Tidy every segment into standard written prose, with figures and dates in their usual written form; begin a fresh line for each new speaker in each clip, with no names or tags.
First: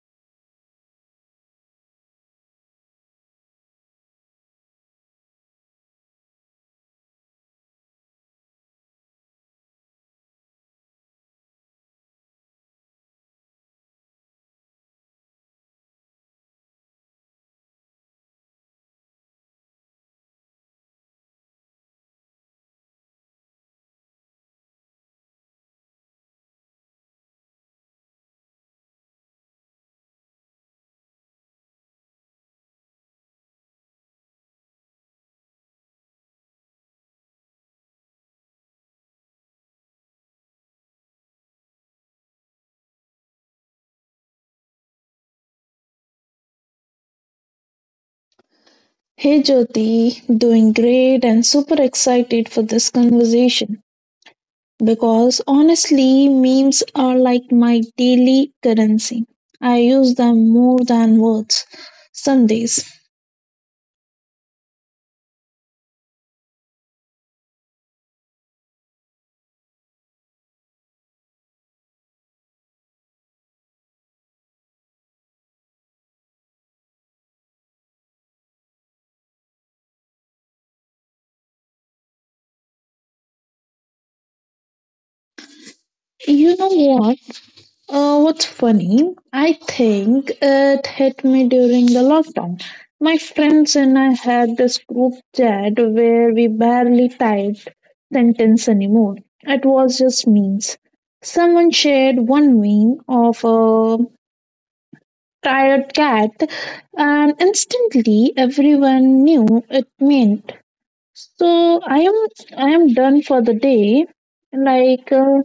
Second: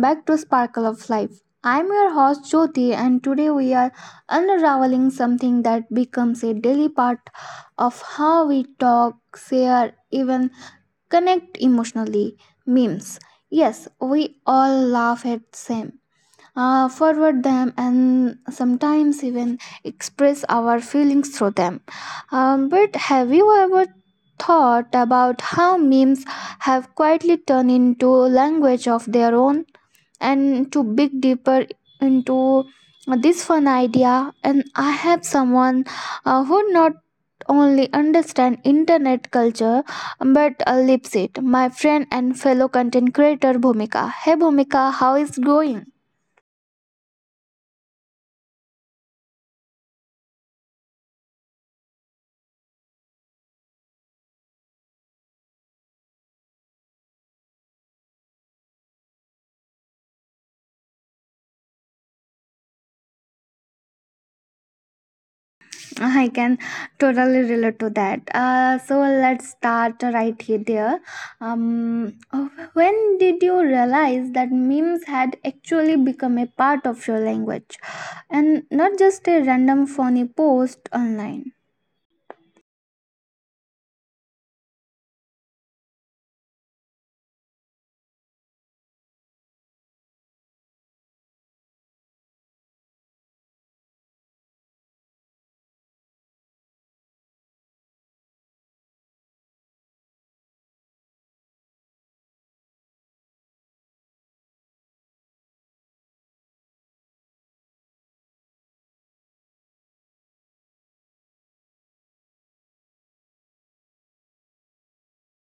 back to Sparkle of Life. I'm your host Jyoti, and today we are unraveling something that becomes a daily part of how we talk, share, even connect emotionally. Memes. Yes, we all laugh at same, forward them and sometimes even express our feelings through them. But have you ever thought about how memes have quietly turned into language of their own? And to dig deeper into this fun idea, and I have someone who not only understand internet culture but lives it, my friend and fellow content creator Bhumika. Hey Bhumika, how is going?
Hey Jyoti, doing great and super excited for this conversation because honestly, memes are like my daily currency. I use them more than words some days.
I can totally relate to that. So let's start right here. There, oh, when did you realize that memes had actually become a part of your language, and not just a random funny post online?
You know what? What's funny? I think it hit me during the lockdown. My friends and I had this group chat where we barely typed sentence anymore. It was just memes. Someone shared one meme of a tired cat, and instantly everyone knew it meant. So I am done for the day. Like. Uh,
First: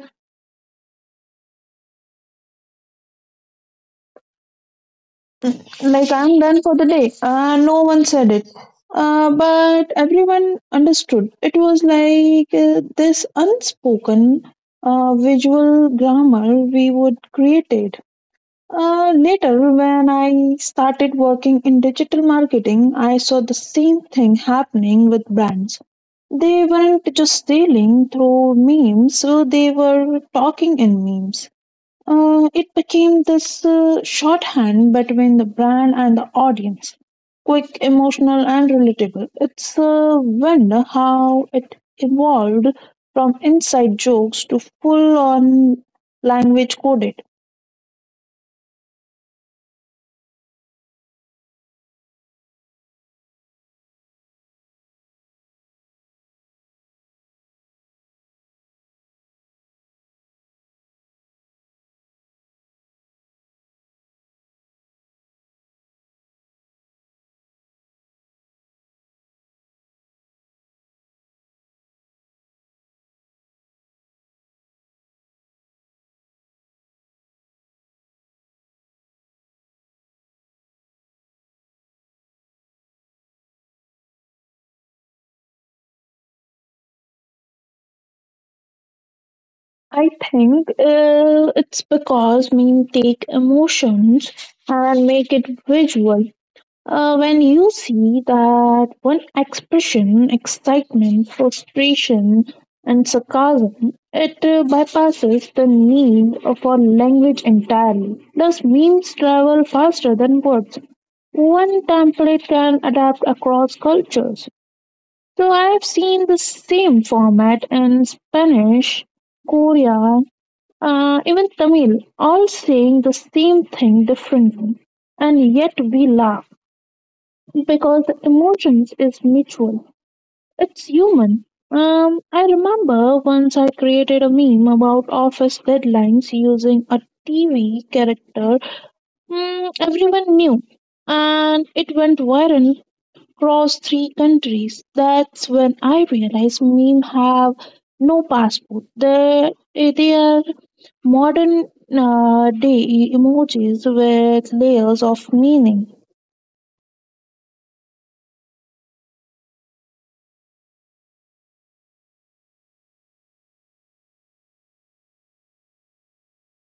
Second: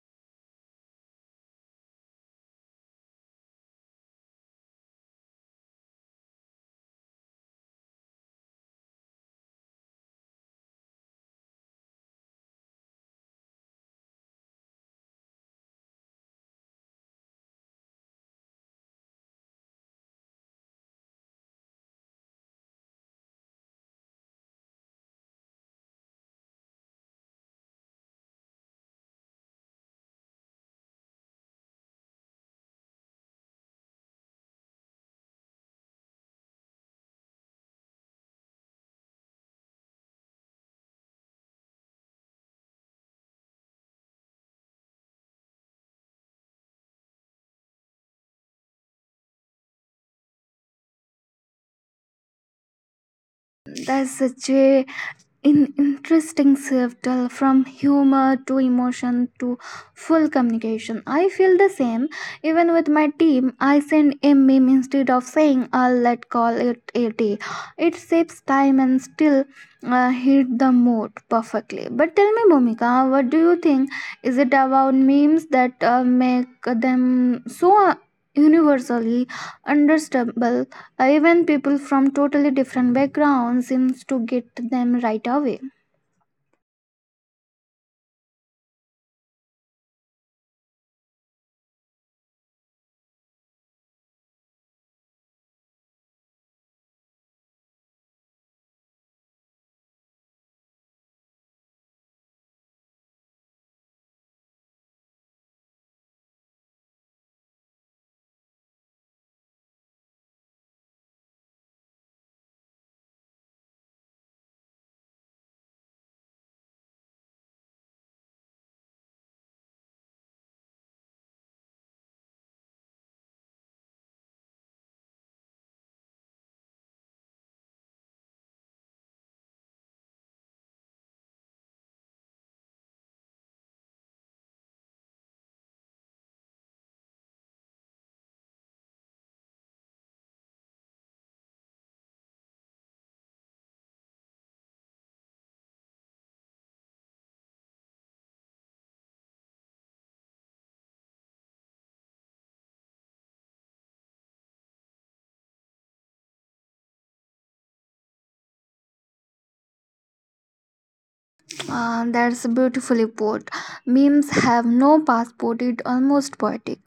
like, I'm done for the day. No one said it. But everyone understood. It was like this unspoken visual grammar we would created. Later, when I started working in digital marketing, I saw the same thing happening with brands. They weren't just sailing through memes, so they were talking in memes. It became this shorthand between the brand and the audience. Quick, emotional, and relatable. It's a wonder how it evolved from inside jokes to full on language coded.
That's such a an interesting shift, from humor to emotion to full communication. I feel the same. Even with my team, I send a meme instead of saying, let's call it a day. It saves time and still hit the mood perfectly. But tell me, Momika, what do you think? Is it about memes that make them so universally understandable, even people from totally different backgrounds seems to get them right away?
I think it's because meme take emotions and make it visual. When you see that one expression, excitement, frustration, and sarcasm, it bypasses the need for language entirely. Thus, memes travel faster than words. One template can adapt across cultures. So, I have seen the same format in Spanish, Korean, even Tamil, all saying the same thing differently, and yet we laugh because the emotions is mutual. It's human. I remember once I created a meme about office deadlines using a TV character mm, everyone knew, and it went viral across three countries. That's when I realized meme have no passport. They are modern day emojis with layers of meaning.
That's beautifully put. Memes have no passport, it almost poetic.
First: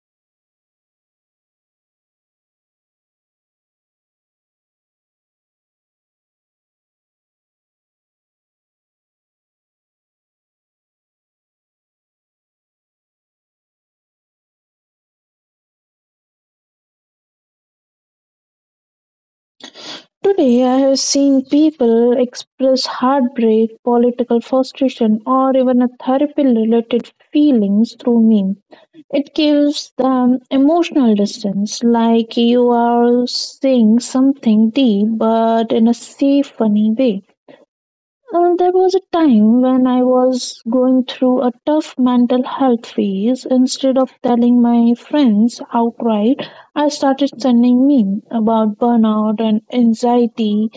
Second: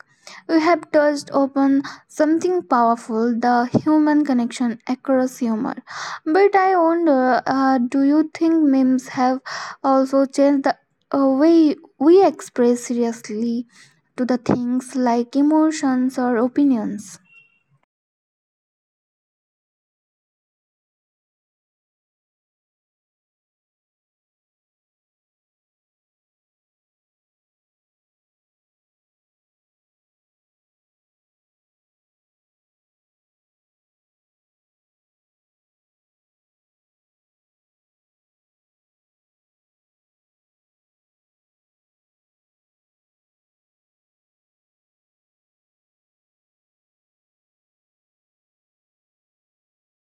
You have touched upon something powerful, the human connection across humor. But I wonder, do you think memes have also changed the way we express seriously to the things like emotions or opinions?
Today, I have seen people express heartbreak, political frustration, or even a therapy related feelings through meme. It gives them emotional distance, like you are saying something deep but in a safe, funny way. There was a time when I was going through a tough mental health phase. Instead of telling my friends outright, I started sending memes about burnout and anxiety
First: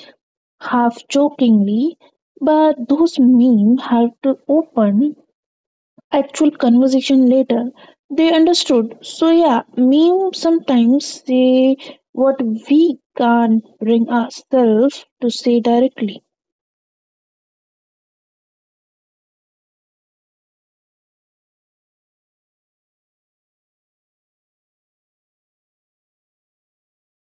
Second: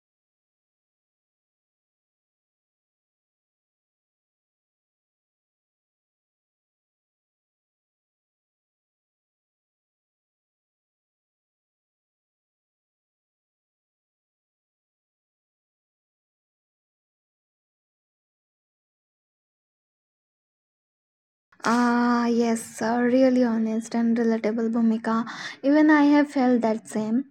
half jokingly, but those memes have to open actual conversation later. They understood. So yeah, memes sometimes say what we can't bring ourselves to say directly.
Ah, yes, really honest and relatable, Bhumika. Even I have felt that same.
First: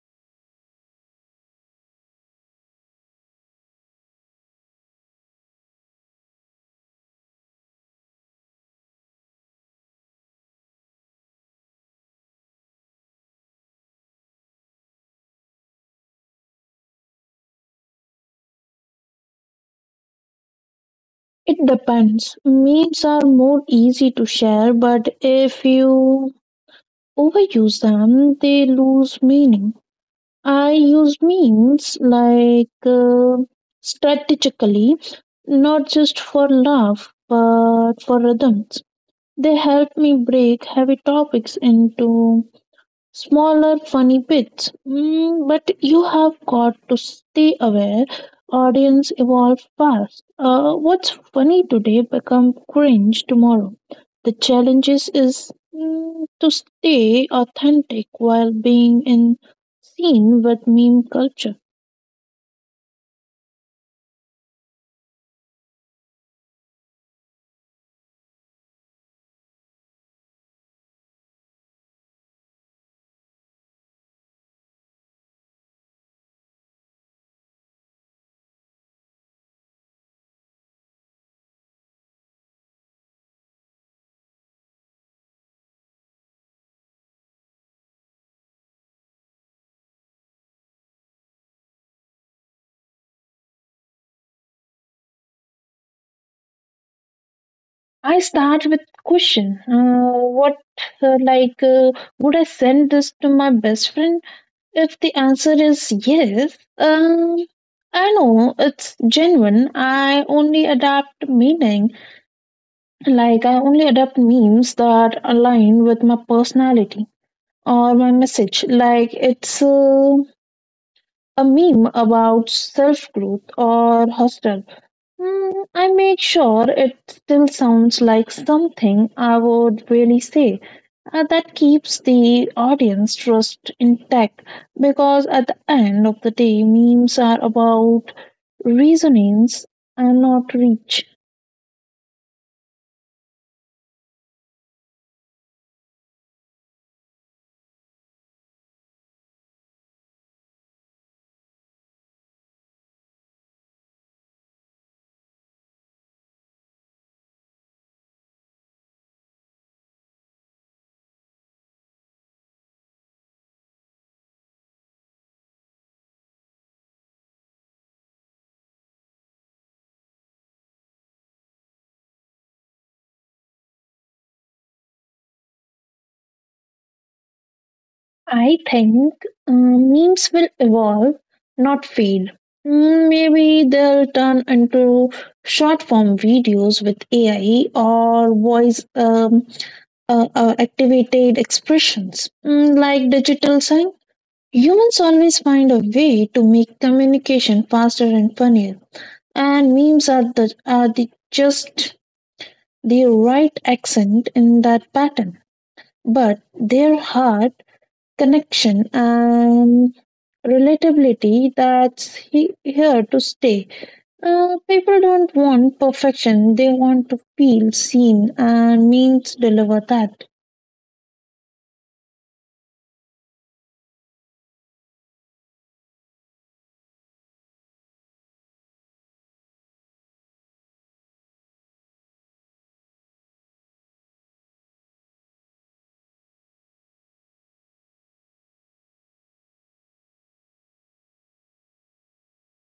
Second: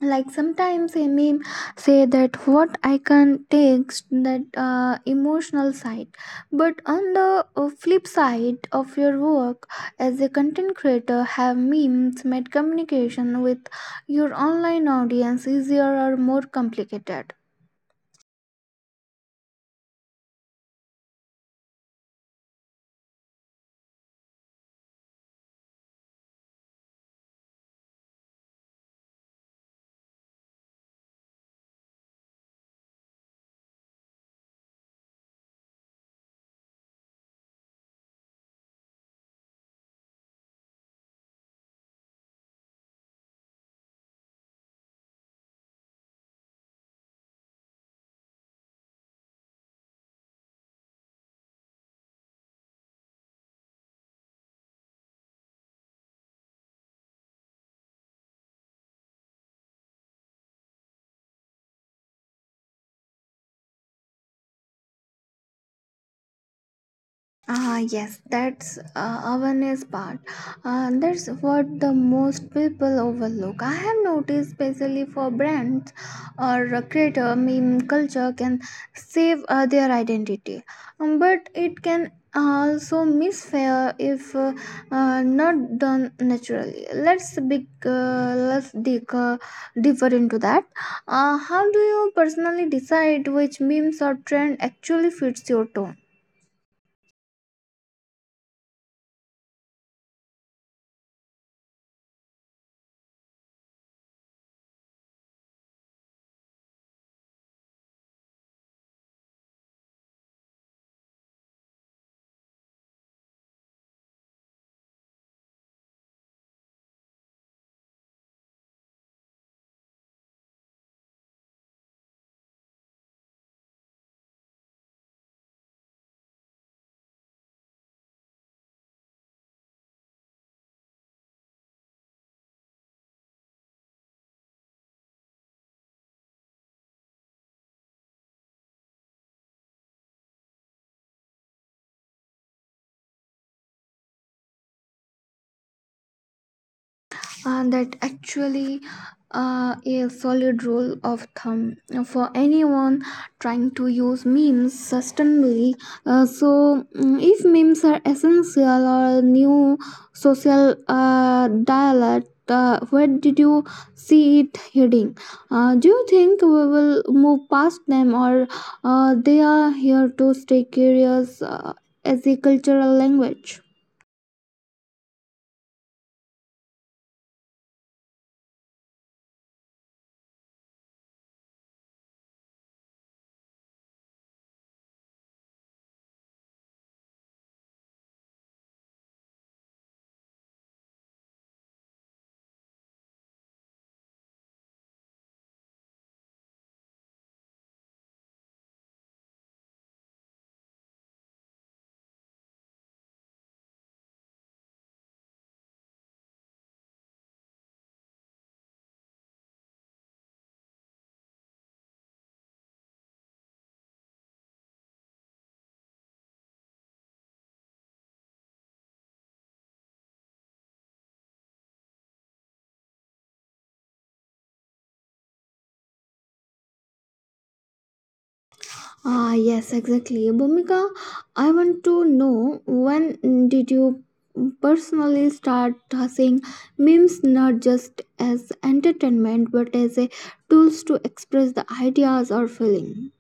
Like sometimes a meme say that what I can takes that emotional side, but on the flip side of your work as a content creator, have memes made communication with your online audience easier or more complicated?
It depends. Memes are more easy to share, but if you overuse them, they lose meaning. I use means like strategically, not just for love, but for rhythms. They help me break heavy topics into smaller funny bits. Mm, but you have got to stay aware. Audience evolve fast. What's funny today become cringe tomorrow. The challenges is to stay authentic while being in scene with meme culture.
Ah, yes, that's awareness part. That's what the most people overlook. I have noticed, especially for brands or a creator, meme culture can save their identity. But it can also misfire if not done naturally. Let's dig deeper into that. How do you personally decide which memes or trend actually fits your tone?
I start with question. What like would I send this to my best friend? If the answer is yes, I know it's genuine. I only adapt memes that align with my personality or my message. Like it's a meme about self growth or hostel. I make sure it still sounds like something I would really say. That keeps the audience trust intact because at the end of the day, memes are about reasonings and not reach.
That actually a solid rule of thumb for anyone trying to use memes sustainably. If memes are essential or new social dialect, where did you see it heading? Do you think we will move past them, or they are here to stay curious as a cultural language?
I think memes will evolve, not fade. Mm, maybe they'll turn into short form videos with AI or voice. Activated expressions. Mm, like digital sign, humans always find a way to make communication faster and funnier. And memes are the just the right accent in that pattern, but their heart connection and relatability, that's here to stay. People don't want perfection; they want to feel seen, and memes deliver that.
Ah, yes, exactly. Bhumika, I want to know, when did you personally start seeing memes not just as entertainment but as a tools to express the ideas or feeling?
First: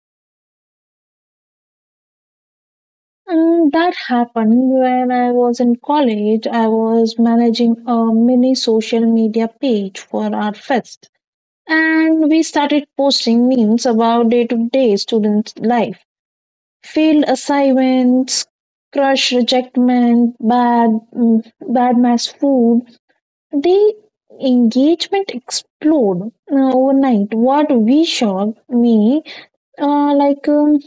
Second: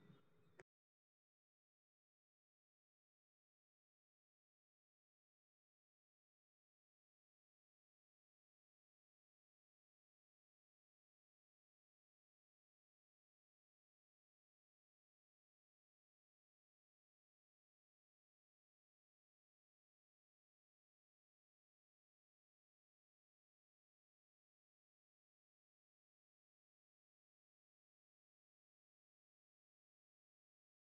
And that happened when I was in college. I was managing a mini social media page for our fest, and we started posting memes about day to day student life, failed assignments, crush rejectment, bad mass food. The engagement exploded overnight. What we shocked me, like.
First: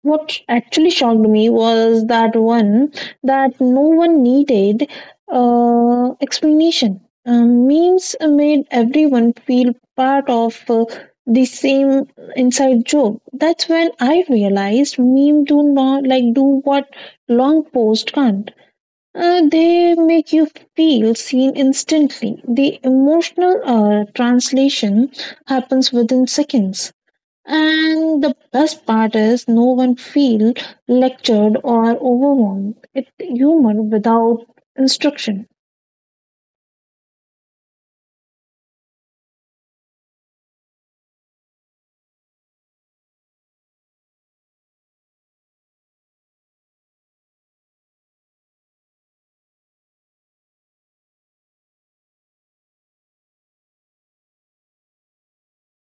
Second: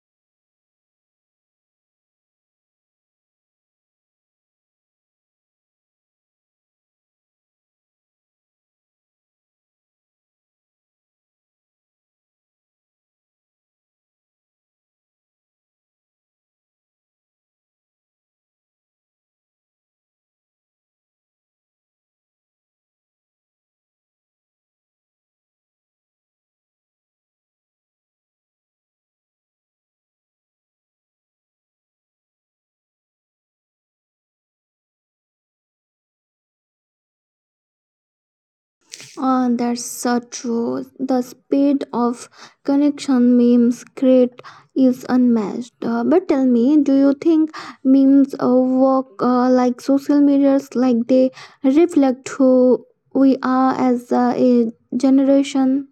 What actually shocked me was that one that no one needed explanation. Memes made everyone feel part of the same inside joke. That's when I realized meme do not like do what long post can't. They make you feel seen instantly. The emotional translation happens within seconds. And the best part is no one feel lectured or overwhelmed. It's humor without instruction.
That's so true. The speed of connection memes create is unmatched. But tell me, do you think memes work like social medias, like they reflect who we are as a generation?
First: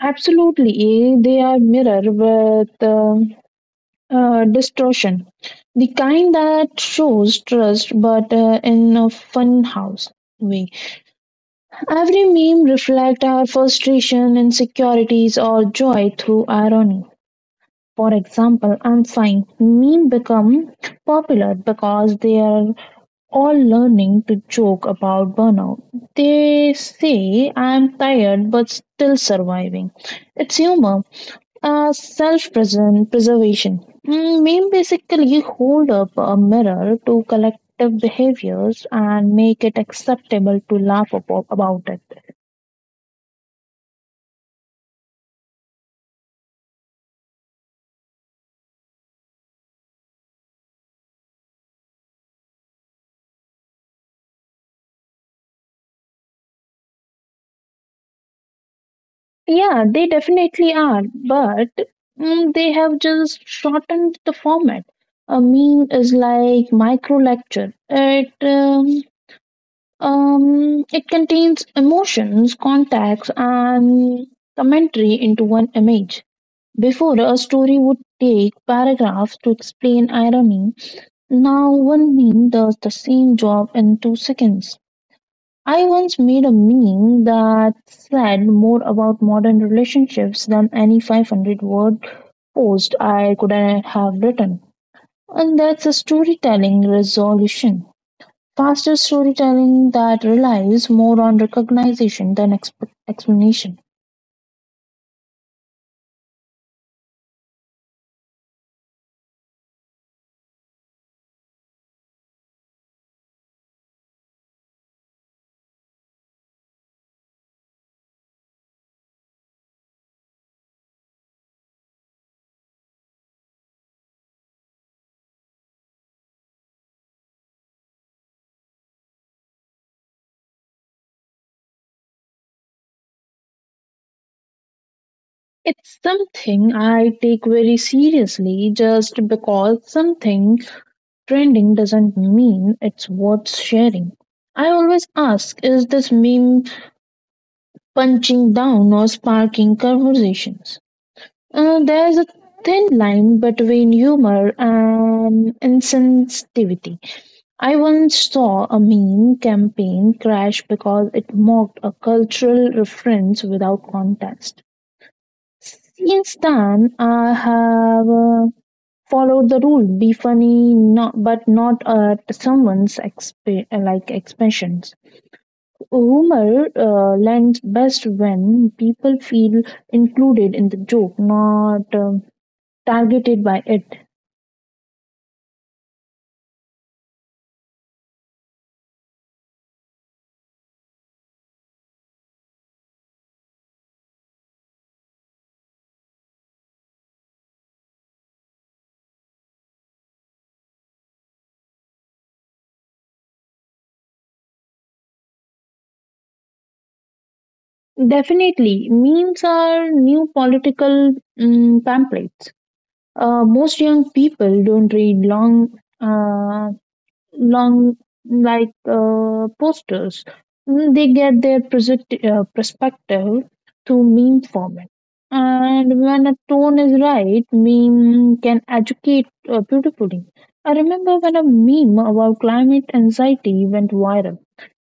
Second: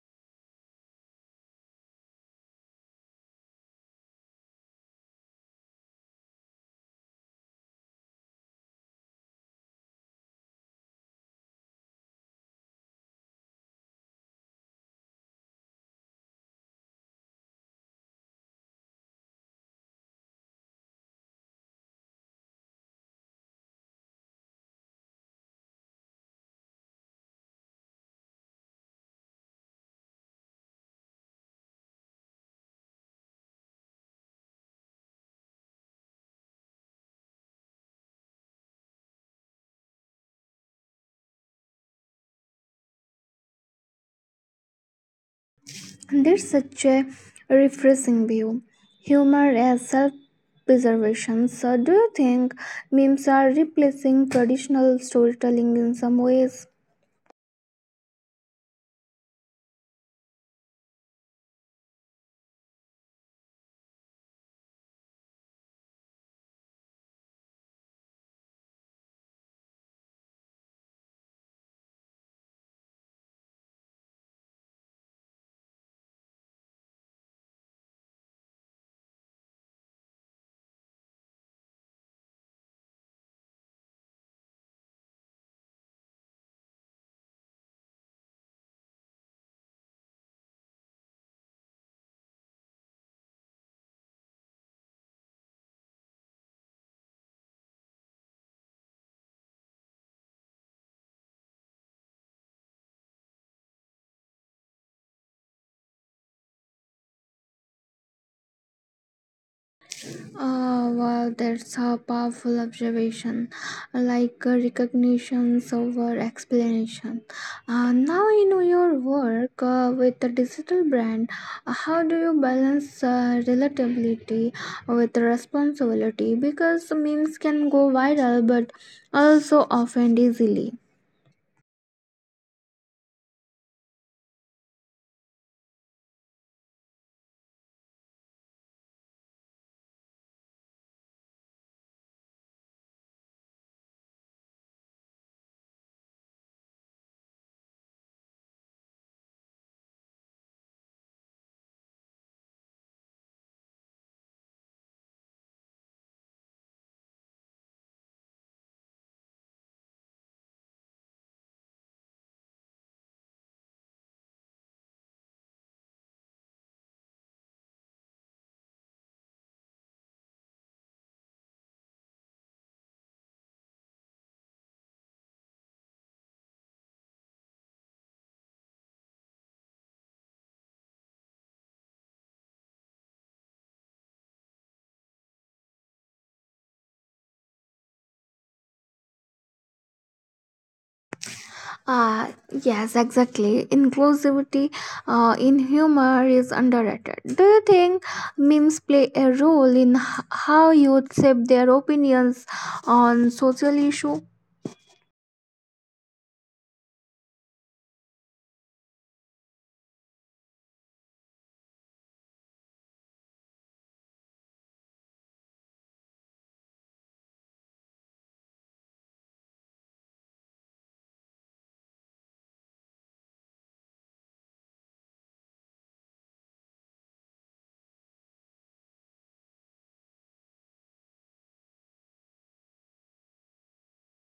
Absolutely, they are mirror with distortion. The kind that shows trust but in a fun house way. Every meme reflects our frustration, insecurities or joy through irony. For example, I'm fine. Meme become popular because they are all learning to joke about burnout. They say I'm tired but still surviving. It's humor, self preservation. Mm, meme basically hold up a mirror to collective behaviors and make it acceptable to laugh about it.
There's such a refreshing view. Humor as self preservation. So, do you think memes are replacing traditional storytelling in some ways?
Yeah, they definitely are, but they have just shortened the format. A meme is like micro lecture. It contains emotions, context, and commentary into one image. Before, a story would take paragraphs to explain irony. Now, one meme does the same job in 2 seconds. I once made a meme that said more about modern relationships than any 500 word post I could have written. And that's a storytelling resolution. Faster storytelling that relies more on recognition than explanation.
Ah, wow, that's a powerful observation. Like recognitions over explanation. Now, in your work with the digital brand, how do you balance relatability with responsibility? Because memes can go viral, but also offend easily.
It's something I take very seriously just because something trending doesn't mean it's worth sharing. I always ask is this meme punching down or sparking conversations? There's a thin line between humor and insensitivity. I once saw a meme campaign crash because it mocked a cultural reference without context. Since then, I have followed the rule: be funny, not at someone's expressions. Humor lends best when people feel included in the joke, not targeted by it.
Uh, yes, exactly. Inclusivity in humor is underrated. Do you think memes play a role in how youth shape their opinions on social issue?
Definitely, memes are new political pamphlets. Most young people don't read long, uh, long like posters. Mm, they get their perspective through meme format. And when a tone is right, meme can educate beautifully. I remember when a meme about climate anxiety went viral.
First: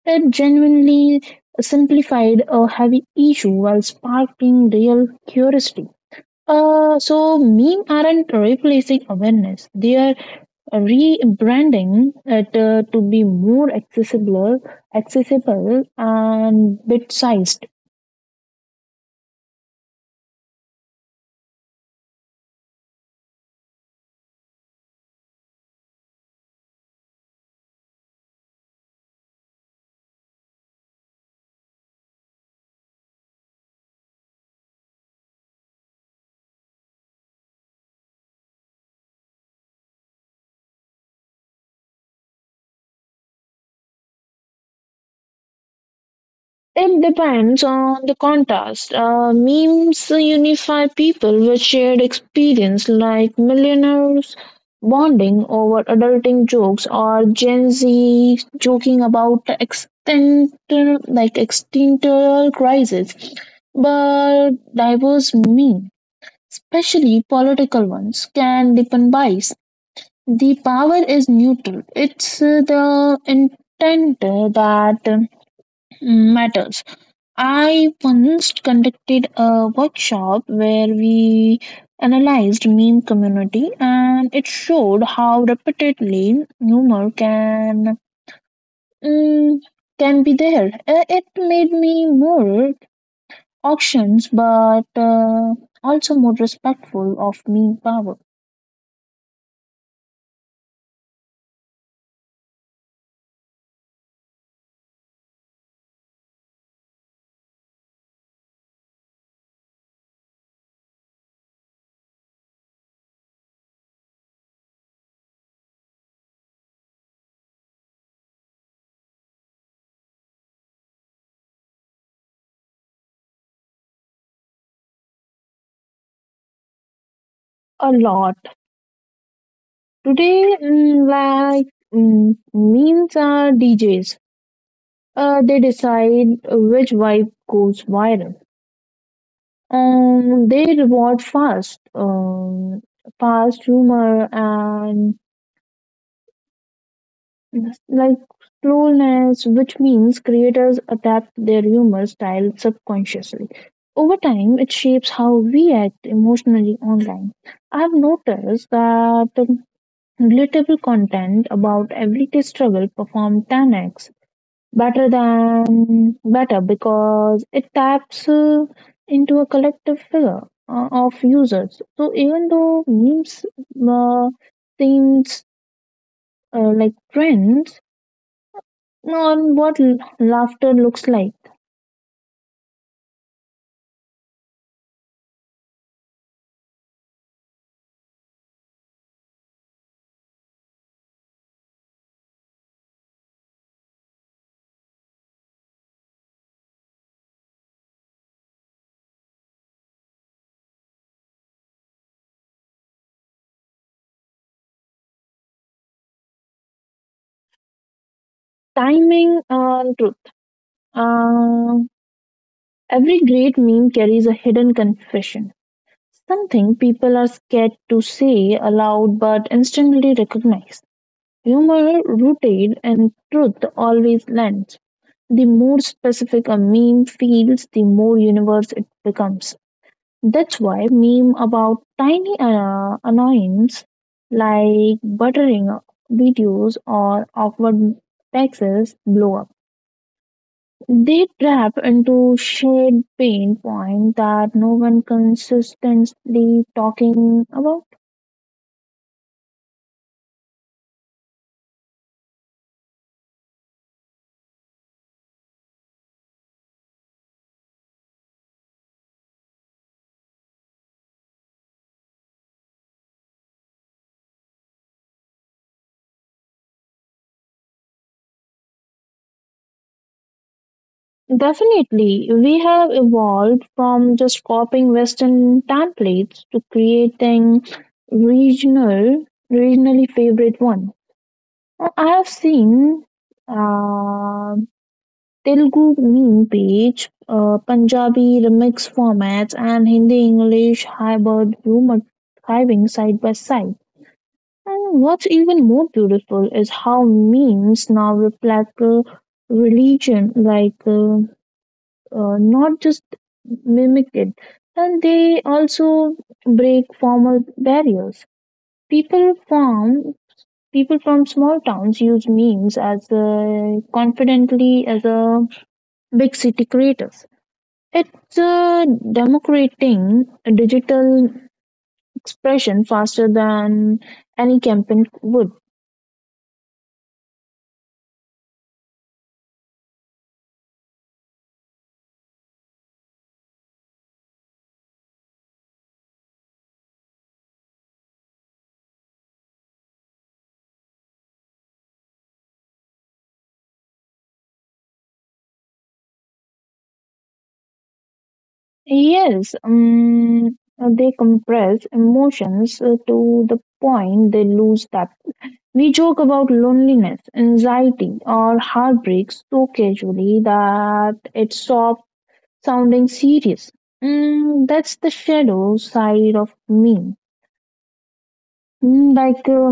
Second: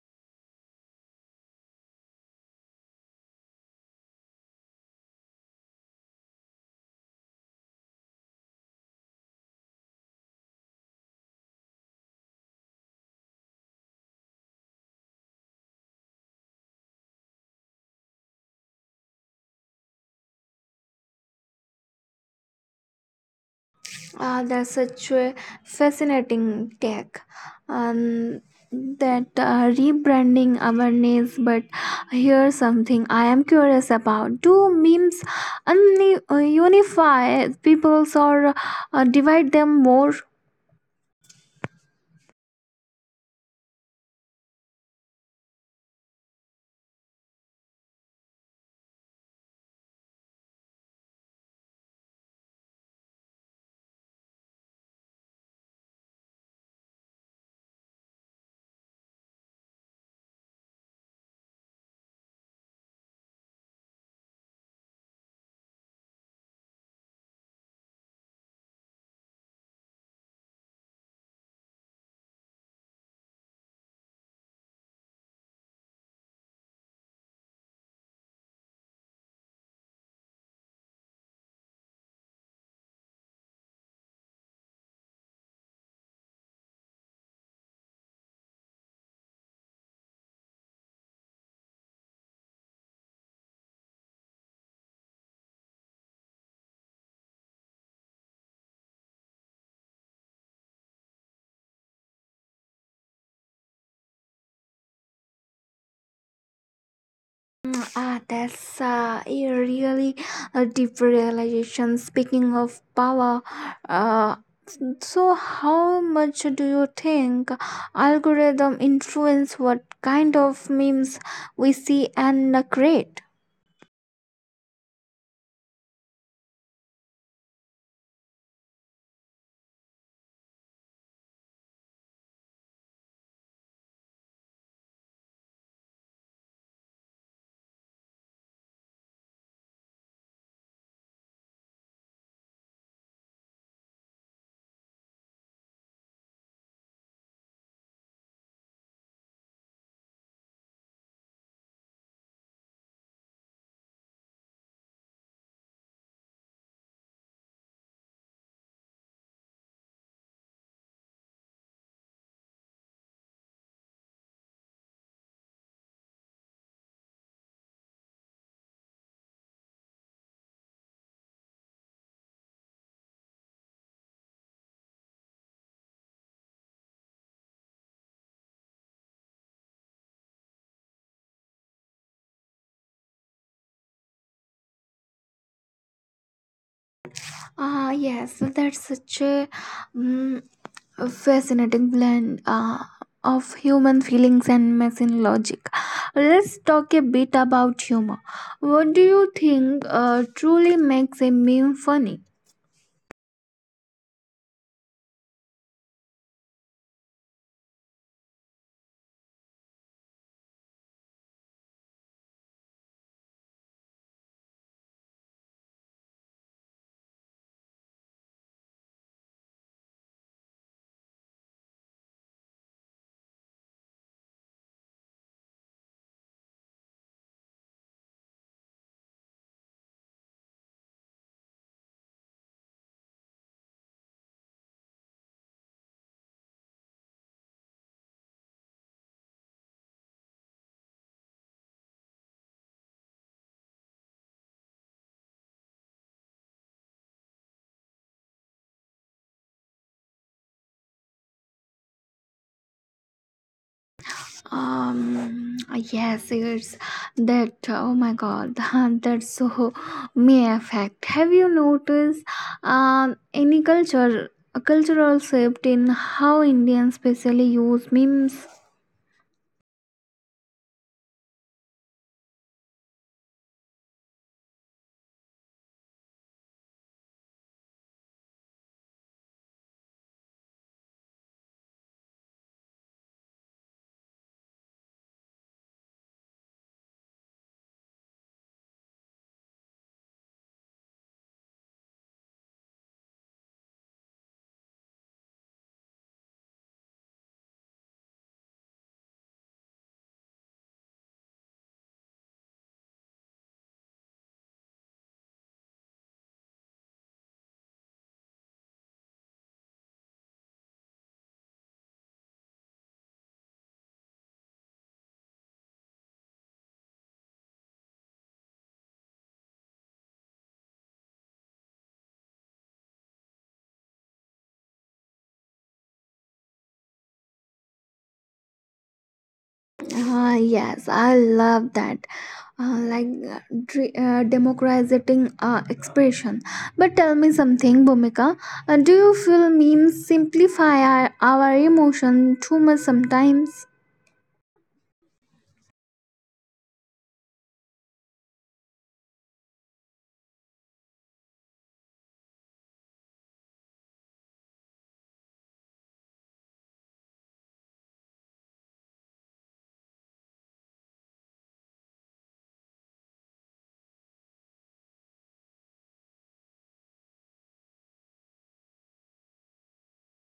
It genuinely simplified a heavy issue while sparking real curiosity. So meme aren't replacing awareness; they are rebranding it to be more accessible and bit-sized.
That's such a fascinating tech, and that rebranding awareness. But here's something I am curious about: do memes unify peoples or divide them more?
It depends on the context. Memes unify people with shared experience, like millionaires bonding over adulting jokes or Gen Z joking about the extent like existential crisis. But diverse memes, especially political ones, can deepen bias. The power is neutral. It's the intent that matters. I once conducted a workshop where we analyzed meme community and it showed how repeatedly humor can mm, can be there. It made me more auctions but also more respectful of meme power
Ah, that's a really a deep realization. Speaking of power, uh, so how much do you think algorithm influence what kind of memes we see and create?
a lot. Today memes are DJs. They decide which vibe goes viral. They reward fast humor and like slowness, which means creators adapt their humor style subconsciously. Over time, it shapes how we act emotionally online. I've noticed that relatable content about everyday struggle perform 10x better than better because it taps into a collective figure of users. So even though memes uh, seems like trends on what laughter looks like,
Ah, yes, that's such a mm, a fascinating blend of human feelings and machine logic. Let's talk a bit about humor. What do you think truly makes a meme funny?
timing and truth. Uh, every great meme carries a hidden confession. Something people are scared to say aloud but instantly recognize. Humor rooted in truth always lands. The more specific a meme feels, the more universe it becomes. That's why meme about tiny annoyance like buttering videos or awkward taxes blow up. They trap into shared pain point that no one consistently talking about.
um yes, it's that, oh my god that's so may affect. Have you noticed any culture a cultural shift in how Indians specially use memes?
Definitely, we have evolved from just copying Western templates to creating regional, regionally favorite one. I have seen uh, Telugu meme page, Punjabi remix formats, and Hindi English hybrid rumor thriving side by side. And what's even more beautiful is how memes now reflect religion, like. Not just mimic it, and they also break formal barriers. People from People from small towns use memes as confidently as a big city creators. It's democrating a digital expression faster than any campaign would.
Yes, I love that, uh, like uh, democratizing expression. But tell me something, Bhumika, do you feel memes simplify our emotion too much sometimes?
Yes, they compress emotions to the point they lose that. We joke about loneliness, anxiety, or heartbreak so casually that it stops sounding serious. Mm, that's the shadow side of me. Mm, like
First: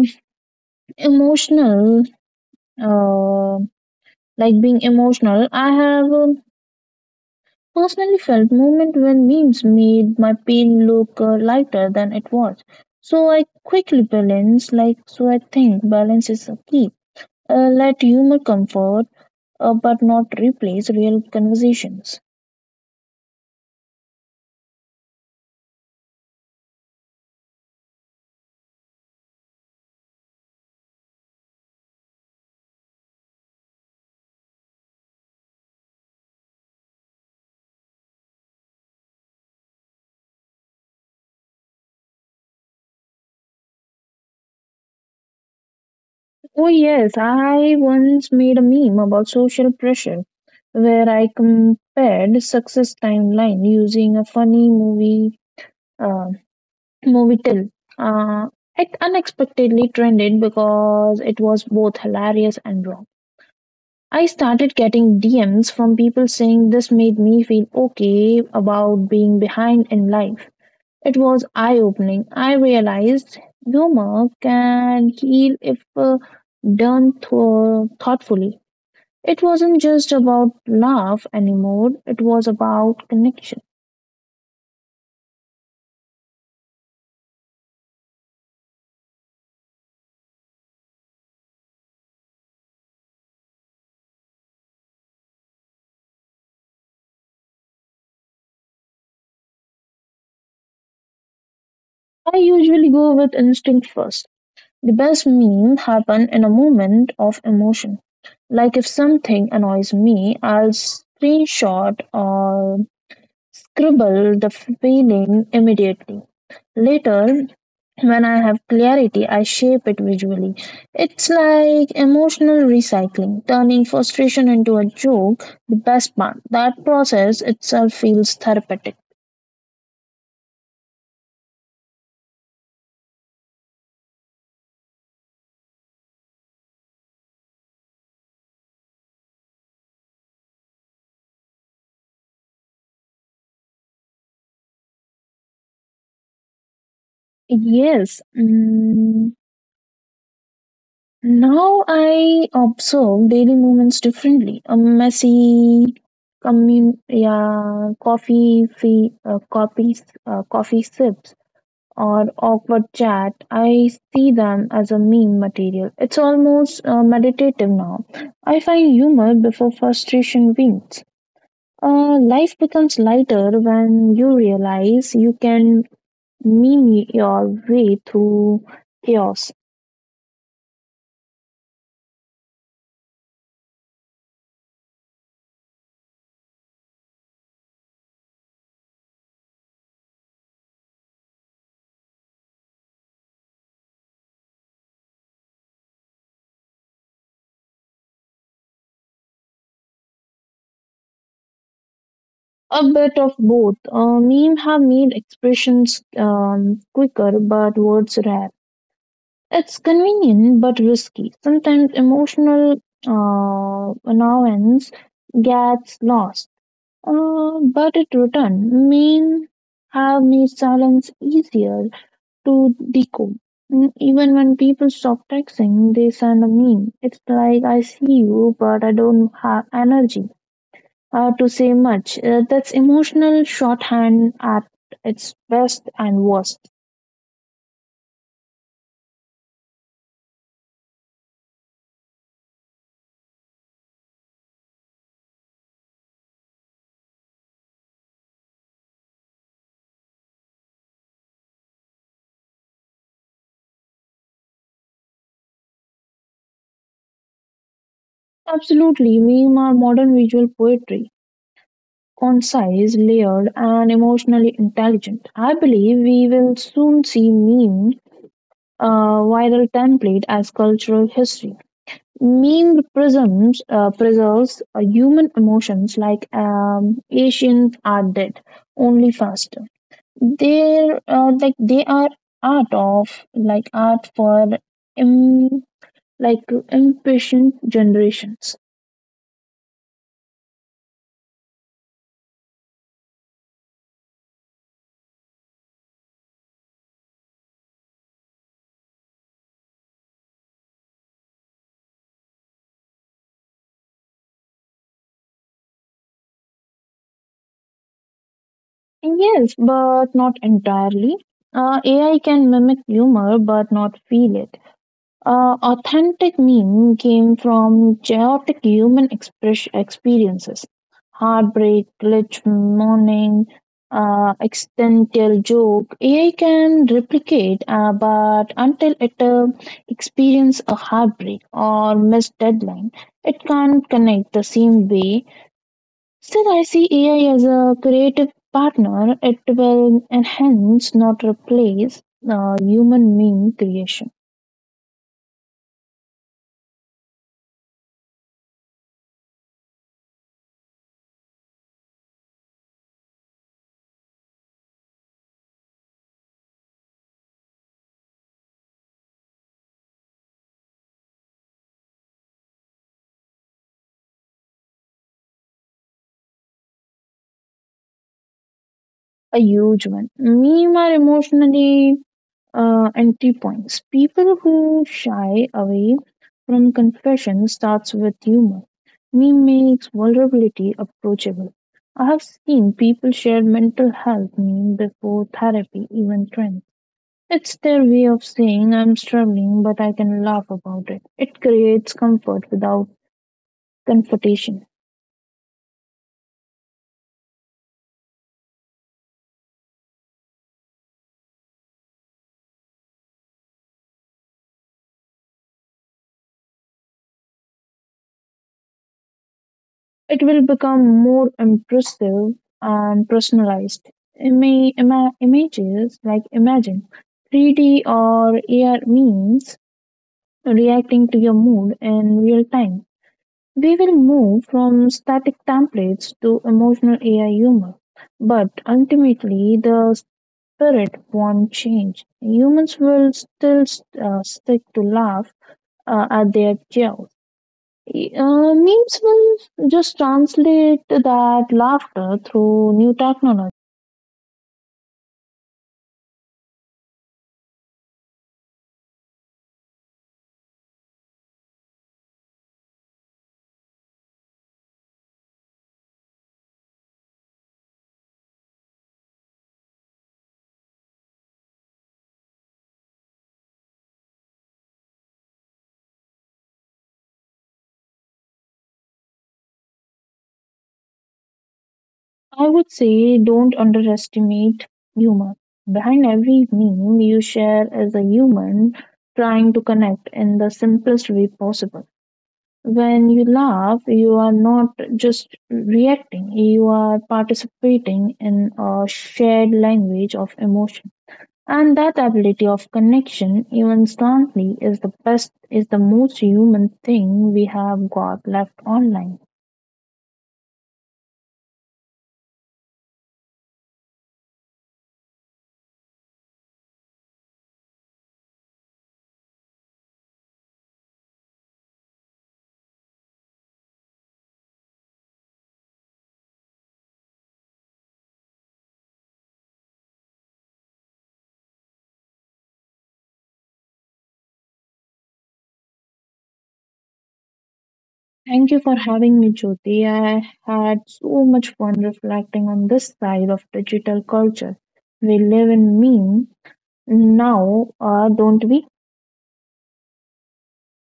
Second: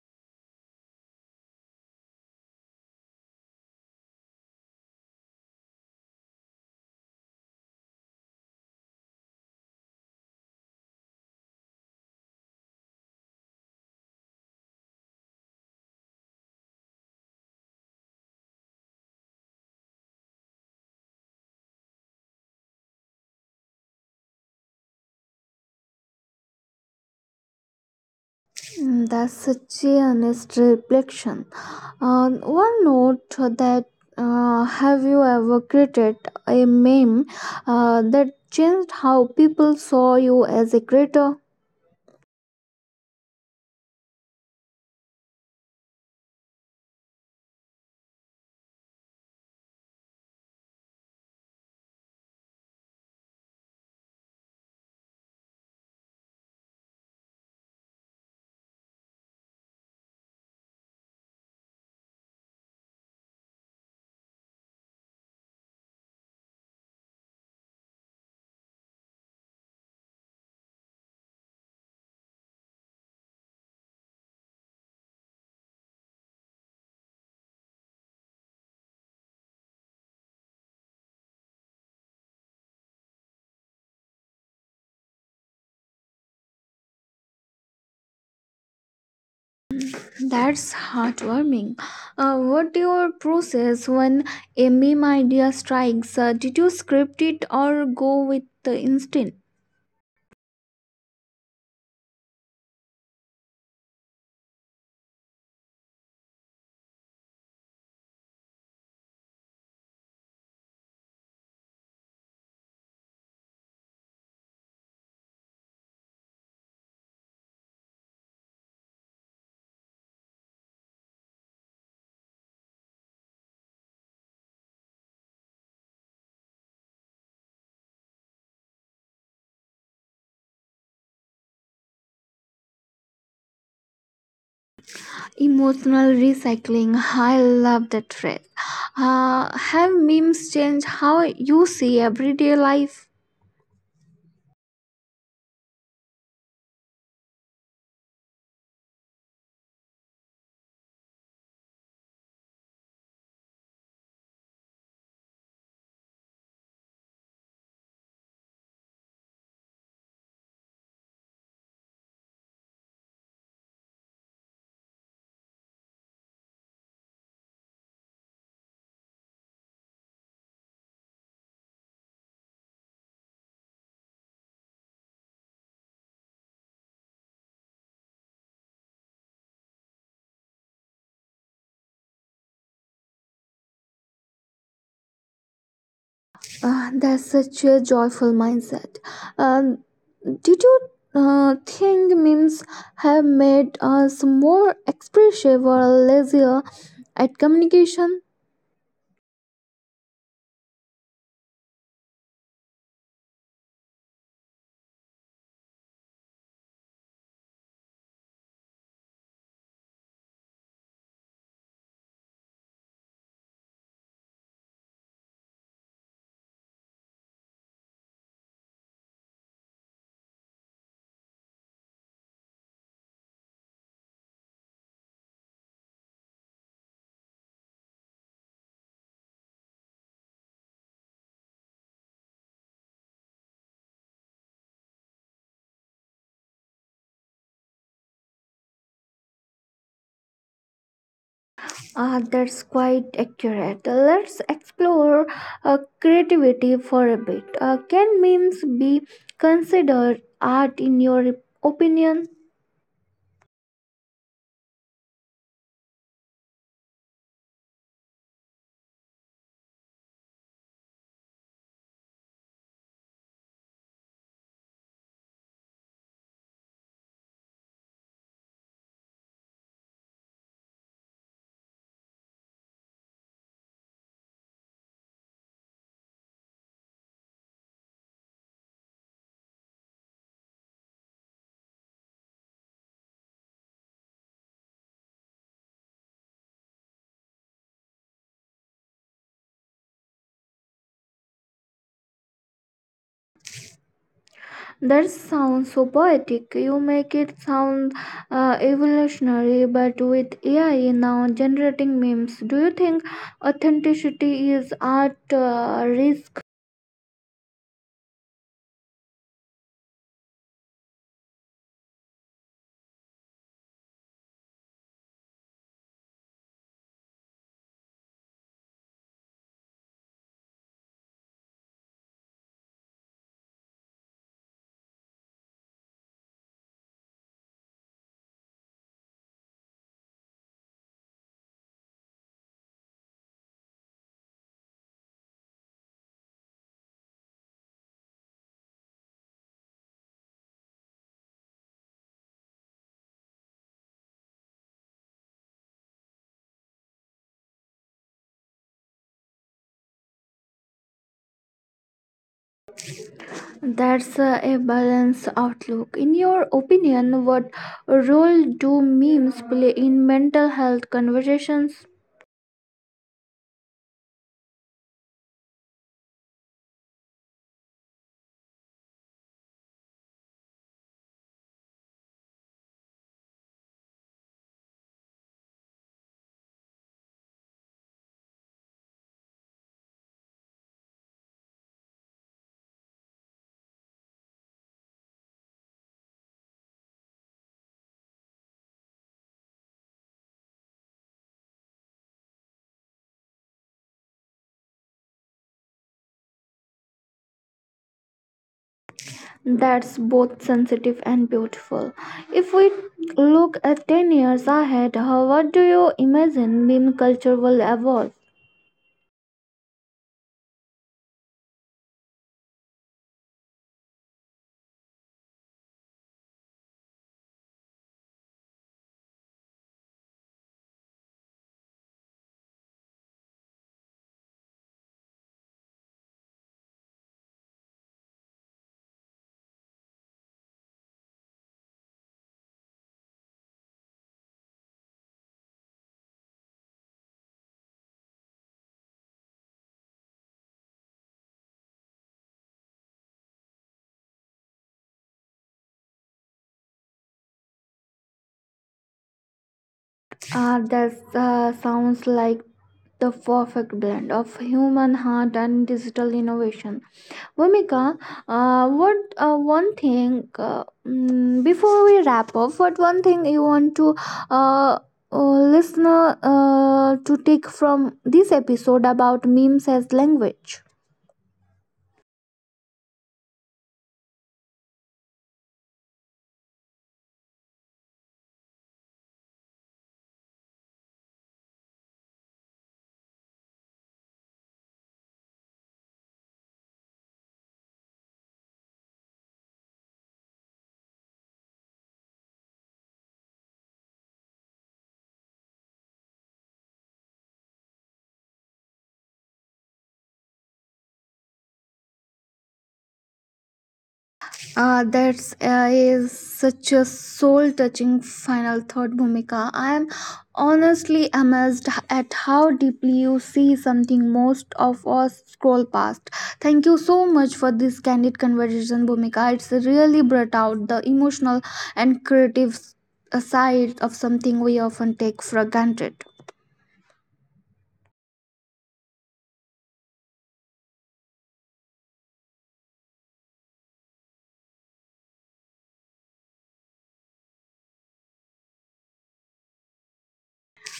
emotional, uh, like being emotional, I have personally felt moment when memes made my pain look lighter than it was. So I think balance is a key. Let humor comfort but not replace real conversations.
That's such a honest reflection. On one note that, have you ever created a meme that changed how people saw you as a creator?
Oh, yes, I once made a meme about social pressure where I compared success timeline using a funny uh, movie till. Uh, it unexpectedly trended because it was both hilarious and wrong. I started getting DMs from people saying this made me feel okay about being behind in life. It was eye-opening. I realized humor can heal if done thoughtfully. It wasn't just about laugh anymore, it was about connection.
That's heartwarming. What your process when a meme idea strikes? Did you script it or go with the instinct?
I usually go with instinct first. The best meme happen in a moment of emotion. Like if something annoys me, I'll screenshot or scribble the feeling immediately. Later, when I have clarity, I shape it visually. It's like emotional recycling, turning frustration into a joke, the best part. That process itself feels therapeutic.
Emotional recycling. I love that phrase. Have memes changed how you see everyday life?
Yes. Now I observe daily movements differently. A messy yeah, coffee coffee, coffee sip or awkward chat, I see them as a meme material. It's almost meditative now. I find humor before frustration wins. Life becomes lighter when you realize you can meme your way through chaos.
That's such a joyful mindset. Um, did you think memes have made us more expressive or lazier at communication?
A bit of both. Meme have made expressions quicker, but words rare. It's convenient but risky. Sometimes emotional nuance gets lost, but it returns. Men have made silence easier to decode. Even when people stop texting, they send a meme. It's like I see you, but I don't have energy to say much. That's emotional shorthand at its best and worst.
Ah, that's quite accurate. Let's explore creativity for a bit. Can memes be considered art in your opinion?
Absolutely, meme are modern visual poetry concise, layered, and emotionally intelligent. I believe we will soon see meme viral template as cultural history. Meme prisms preserves human emotions like Asians are dead, only faster. They are art of art for um, like impatient generations.
That sounds so poetic. You make it sound evolutionary, but with AI now generating memes, do you think authenticity is at risk?
Yes, but not entirely. AI can mimic humor, but not feel it. Authentic meme came from chaotic human express experiences, heartbreak, glitch, mourning, existential joke. AI can replicate, but until it experience a heartbreak or missed deadline, it can't connect the same way. Still, I see AI as a creative partner. It will enhance, not replace, human meme creation.
That's a balanced outlook. In your opinion, what role do memes play in mental health conversations?
A huge one. Meme are emotionally entry points. People who shy away from confession starts with humor. Meme makes vulnerability approachable. I have seen people share mental health meme before therapy even trends. It's their way of saying, I'm struggling, but I can laugh about it. It creates comfort without confrontation.
That's both sensitive and beautiful. If we look at 10 years ahead, how, what do you imagine meme culture will evolve?
It will become more impressive and personalized. Ima- ima- images like Imagine 3D or AR means reacting to your mood in real time. We will move from static templates to emotional AI humor, but ultimately the spirit won't change. Humans will still stick to laugh at their chaos. Memes will just translate that laughter through new technology.
Ah, that sounds like the perfect blend of human heart and digital innovation. Vomika, what before we wrap up? What one thing you want to uh, uh, listener to take from this episode about memes as language?
I would say don't underestimate humor. Behind every meme you share is a human trying to connect in the simplest way possible. When you laugh, you are not just reacting, you are participating in a shared language of emotion. And that ability of connection, even strongly, is the best, is the most human thing we have got left online.
That's is such a soul-touching final thought, Bhumika. I am honestly amazed at how deeply you see something most of us scroll past. Thank you so much for this candid conversation, Bhumika. It's really brought out the emotional and creative side of something we often take for granted.
Thank you for having me, Jyoti. I had so much fun reflecting on this side of digital culture. We live in meme now, don't we?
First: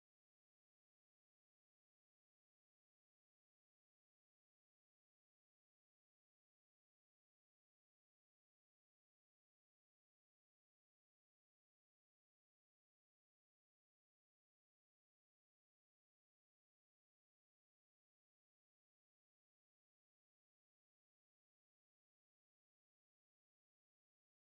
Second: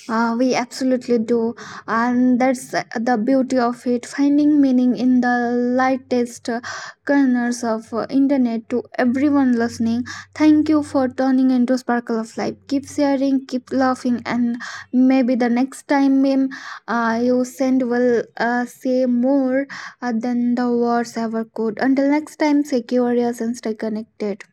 We absolutely do, and that's the beauty of it. Finding meaning in the lightest corners of internet. To everyone listening, thank you for turning into Sparkle of Life. Keep sharing, keep laughing, and maybe the next time meme you send will say more than the words ever could. Until next time, stay curious and stay connected.